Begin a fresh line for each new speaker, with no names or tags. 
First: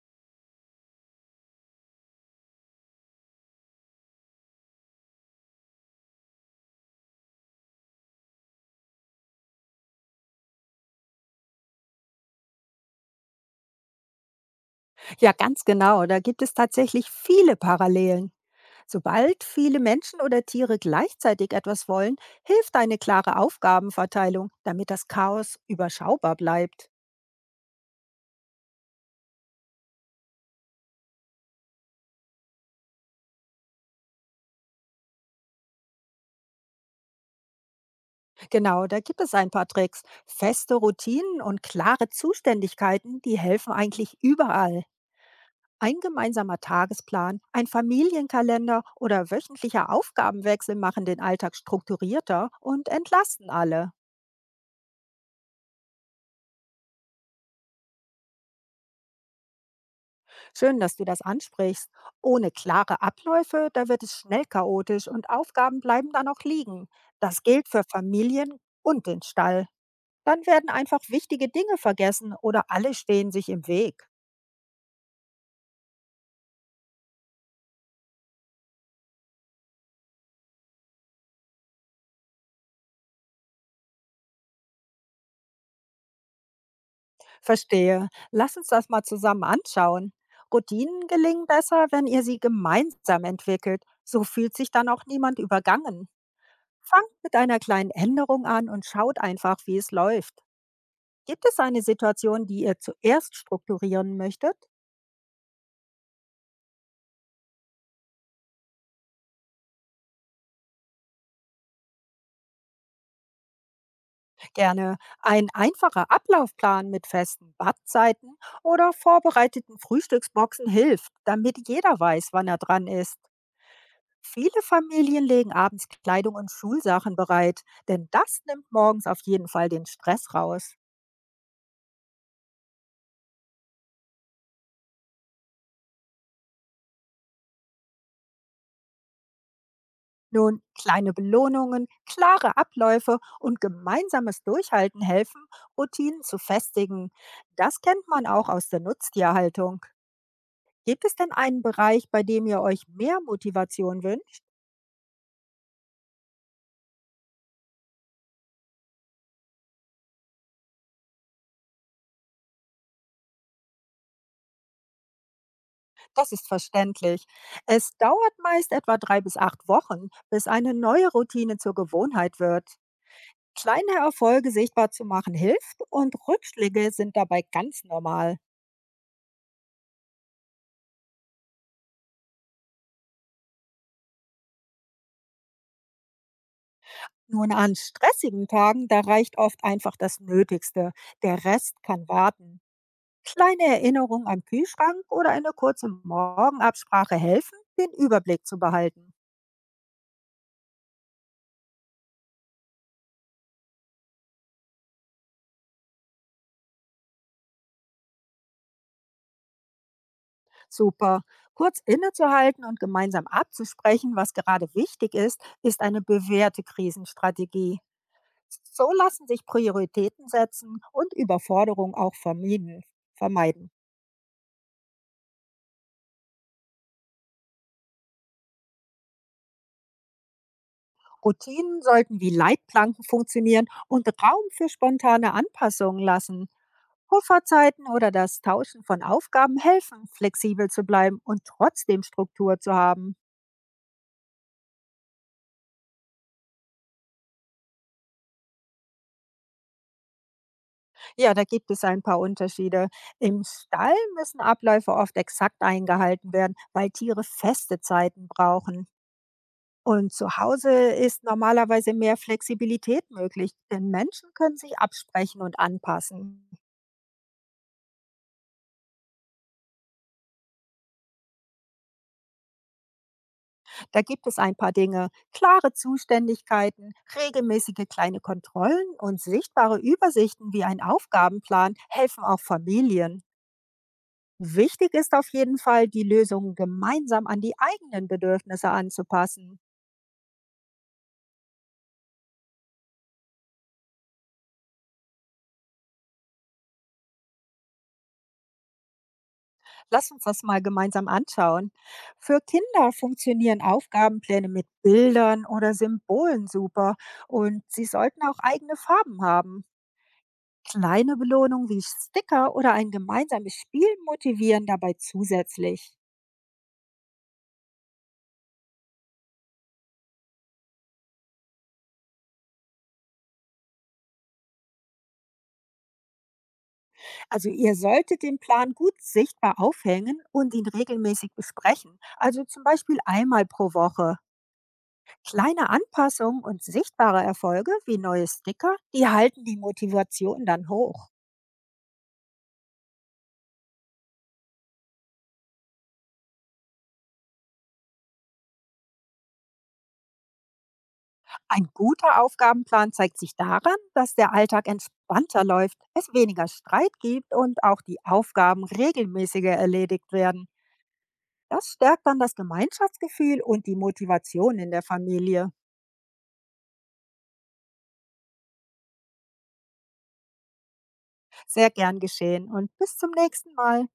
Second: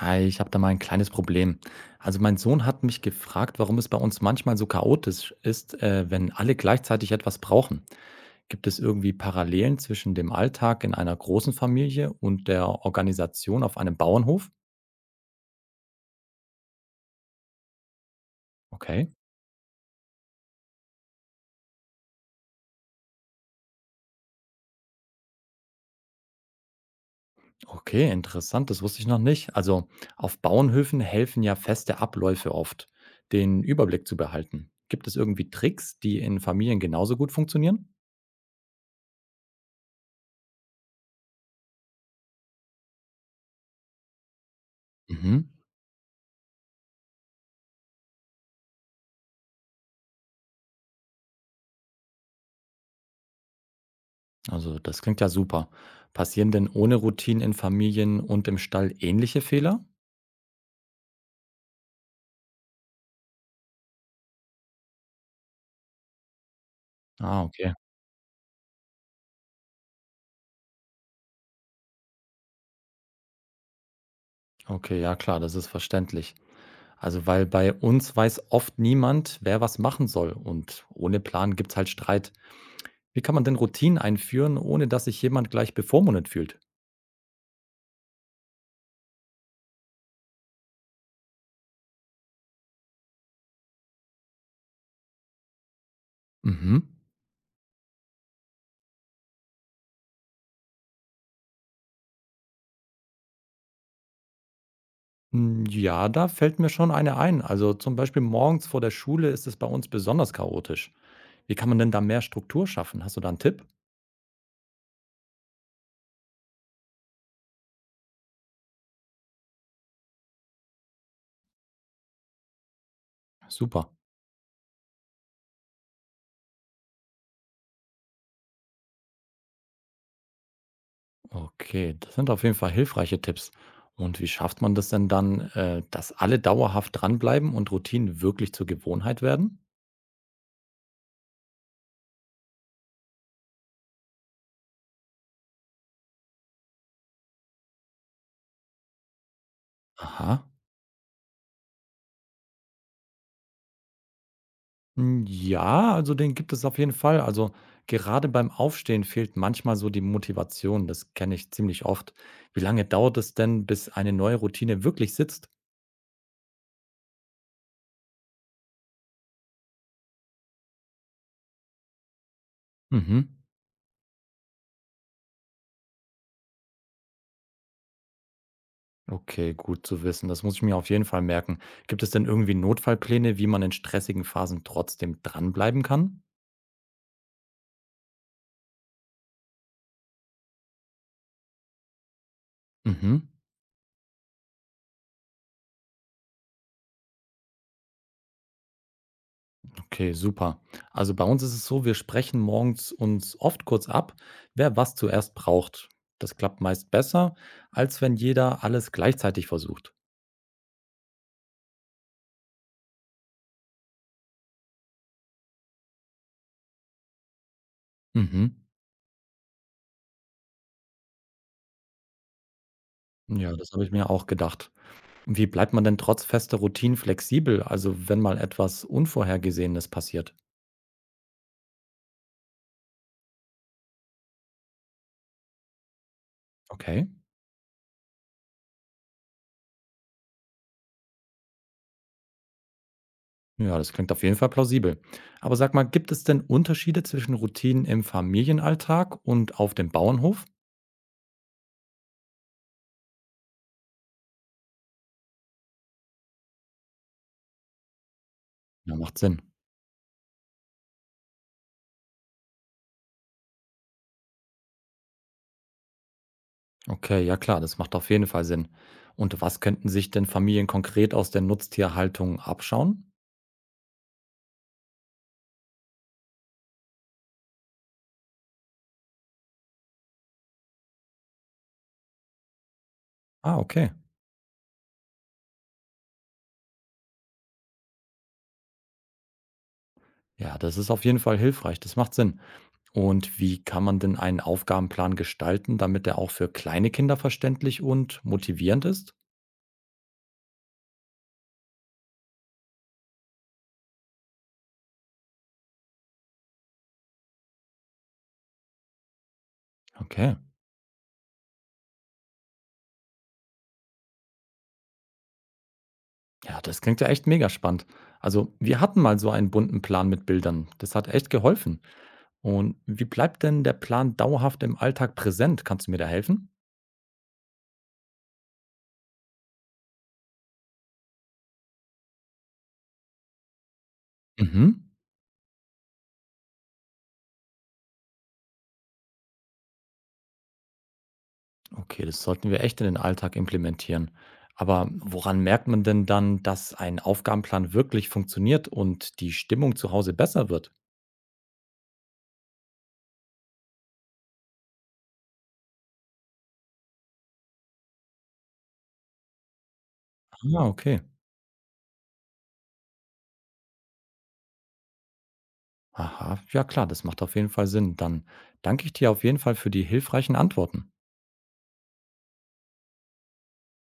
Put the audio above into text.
Hi, ich habe da mal ein kleines Problem. Also mein Sohn hat mich gefragt, warum es bei uns manchmal so chaotisch ist, wenn alle gleichzeitig etwas brauchen. Gibt es irgendwie Parallelen zwischen dem Alltag in einer großen Familie und der Organisation auf einem Bauernhof?
Ja, ganz genau. Da gibt es tatsächlich viele Parallelen.
Okay,
Sobald viele Menschen oder Tiere gleichzeitig etwas wollen, hilft eine klare Aufgabenverteilung, damit das Chaos überschaubar bleibt.
okay, interessant, das wusste ich noch nicht. Also auf Bauernhöfen helfen ja feste Abläufe oft, den Überblick zu behalten. Gibt es irgendwie Tricks, die in Familien genauso gut funktionieren?
Genau, da gibt es ein paar Tricks. Feste Routinen und klare Zuständigkeiten, die helfen eigentlich überall.
Mhm.
Ein gemeinsamer Tagesplan, ein Familienkalender oder wöchentlicher Aufgabenwechsel machen den Alltag strukturierter und entlasten alle.
Also, das klingt ja super. Passieren denn ohne Routinen in Familien und im Stall ähnliche Fehler?
Schön, dass du das ansprichst. Ohne klare Abläufe, da wird es schnell chaotisch und Aufgaben bleiben dann auch liegen.
Ah,
Das gilt
okay.
für Familien und den Stall. Dann werden einfach wichtige Dinge vergessen oder alle stehen sich im Weg.
Okay, ja klar, das ist verständlich. Also, weil bei uns weiß oft niemand, wer was machen soll und ohne Plan gibt's halt Streit. Wie kann man denn Routinen einführen, ohne dass sich jemand gleich bevormundet fühlt?
Verstehe. Lass uns das mal zusammen anschauen. Routinen gelingen besser, wenn ihr sie gemeinsam entwickelt. So fühlt sich dann auch niemand übergangen.
Mhm.
Fangt mit einer kleinen Änderung an und schaut einfach, wie es läuft. Gibt es eine Situation, die ihr zuerst strukturieren möchtet?
Mm, ja, da fällt mir schon eine ein. Also zum Beispiel morgens vor der Schule ist es bei uns besonders chaotisch. Wie kann man denn da mehr Struktur schaffen? Hast du da einen Tipp?
Gerne, ein einfacher Ablaufplan mit festen Badzeiten oder vorbereiteten Frühstücksboxen hilft, damit jeder weiß, wann er dran ist.
Super.
Viele Familien legen abends Kleidung und Schulsachen bereit, denn das nimmt morgens auf jeden Fall den Stress raus.
Okay, das sind auf jeden Fall hilfreiche Tipps. Und wie schafft man das denn dann, dass alle dauerhaft dranbleiben und Routinen wirklich zur Gewohnheit werden?
Nun, kleine Belohnungen, klare Abläufe und gemeinsames Durchhalten helfen, Routinen zu festigen. Das kennt man auch aus der Nutztierhaltung.
Aha,
Gibt es denn einen Bereich, bei dem ihr euch mehr Motivation wünscht?
hm, ja, also den gibt es auf jeden Fall. Also gerade beim Aufstehen fehlt manchmal so die Motivation. Das kenne ich ziemlich oft. Wie lange dauert es denn, bis eine neue Routine wirklich sitzt?
Das ist verständlich. Es dauert meist etwa drei bis acht Wochen, bis eine neue Routine zur Gewohnheit wird.
Mhm.
Kleine Erfolge sichtbar zu machen hilft, und Rückschläge sind dabei ganz normal.
Okay, gut zu wissen. Das muss ich mir auf jeden Fall merken. Gibt es denn irgendwie Notfallpläne, wie man in stressigen Phasen trotzdem dranbleiben kann?
Nun, an stressigen Tagen, da reicht oft einfach das Nötigste. Der Rest kann warten.
Mhm.
Kleine Erinnerungen am Kühlschrank oder eine kurze Morgenabsprache helfen, den Überblick zu behalten.
Okay, super. Also bei uns ist es so, wir sprechen morgens uns oft kurz ab, wer was zuerst braucht. Das klappt meist besser, als wenn jeder alles gleichzeitig versucht.
Super. Kurz innezuhalten und gemeinsam abzusprechen, was gerade wichtig ist, ist eine bewährte Krisenstrategie.
Mhm.
So lassen sich Prioritäten setzen und Überforderung auch
Ja, das
vermeiden.
habe ich mir auch gedacht. Wie bleibt man denn trotz fester Routinen flexibel, also wenn mal etwas Unvorhergesehenes passiert?
Routinen sollten wie Leitplanken funktionieren und Raum für spontane Anpassungen lassen.
Okay.
Pufferzeiten oder das Tauschen von Aufgaben helfen, flexibel zu bleiben und trotzdem Struktur zu haben.
Ja, das klingt auf jeden Fall plausibel. Aber sag mal, gibt es denn Unterschiede zwischen Routinen im Familienalltag und auf dem Bauernhof?
Ja, da gibt es ein paar Unterschiede. Im Stall müssen Abläufe oft exakt eingehalten werden, weil Tiere feste Zeiten brauchen.
Ja, macht Sinn.
Und zu Hause ist normalerweise mehr Flexibilität möglich, denn Menschen können sich absprechen und anpassen.
Okay, ja klar, das macht auf jeden Fall Sinn. Und was könnten sich denn Familien konkret aus der Nutztierhaltung abschauen?
Da gibt es ein paar Dinge: klare Zuständigkeiten, regelmäßige kleine Kontrollen und sichtbare Übersichten wie ein Aufgabenplan helfen auch Familien.
Ah, okay.
Wichtig ist auf jeden Fall, die Lösungen gemeinsam an die eigenen Bedürfnisse anzupassen.
Ja, das ist auf jeden Fall hilfreich, das macht Sinn. Und wie kann man denn einen Aufgabenplan gestalten, damit er auch für kleine Kinder verständlich und motivierend ist?
Lass uns das mal gemeinsam anschauen. Für Kinder funktionieren Aufgabenpläne mit Bildern oder Symbolen super, und sie sollten auch eigene Farben haben.
Okay.
Kleine Belohnungen wie Sticker oder ein gemeinsames Spiel motivieren dabei zusätzlich.
Ja, das klingt ja echt mega spannend. Also, wir hatten mal so einen bunten Plan mit Bildern. Das hat echt geholfen. Und wie bleibt denn der Plan dauerhaft im Alltag präsent? Kannst du mir da helfen?
Also, ihr solltet den Plan gut sichtbar aufhängen und ihn regelmäßig besprechen. Also zum Beispiel einmal pro Woche.
Mhm.
Kleine Anpassungen und sichtbare Erfolge wie neue Sticker, die halten die Motivation dann hoch.
Okay, das sollten wir echt in den Alltag implementieren. Aber woran merkt man denn dann, dass ein Aufgabenplan wirklich funktioniert und die Stimmung zu Hause besser wird?
Ein guter Aufgabenplan zeigt sich daran, dass der Alltag entspannter läuft, es weniger Streit gibt und auch die Aufgaben regelmäßiger erledigt werden.
Ah, okay.
Das stärkt dann das Gemeinschaftsgefühl und die Motivation in der Familie.
Aha, ja klar, das macht auf jeden Fall Sinn. Dann danke ich dir auf jeden Fall für die hilfreichen Antworten.
Sehr gern geschehen und bis zum nächsten Mal.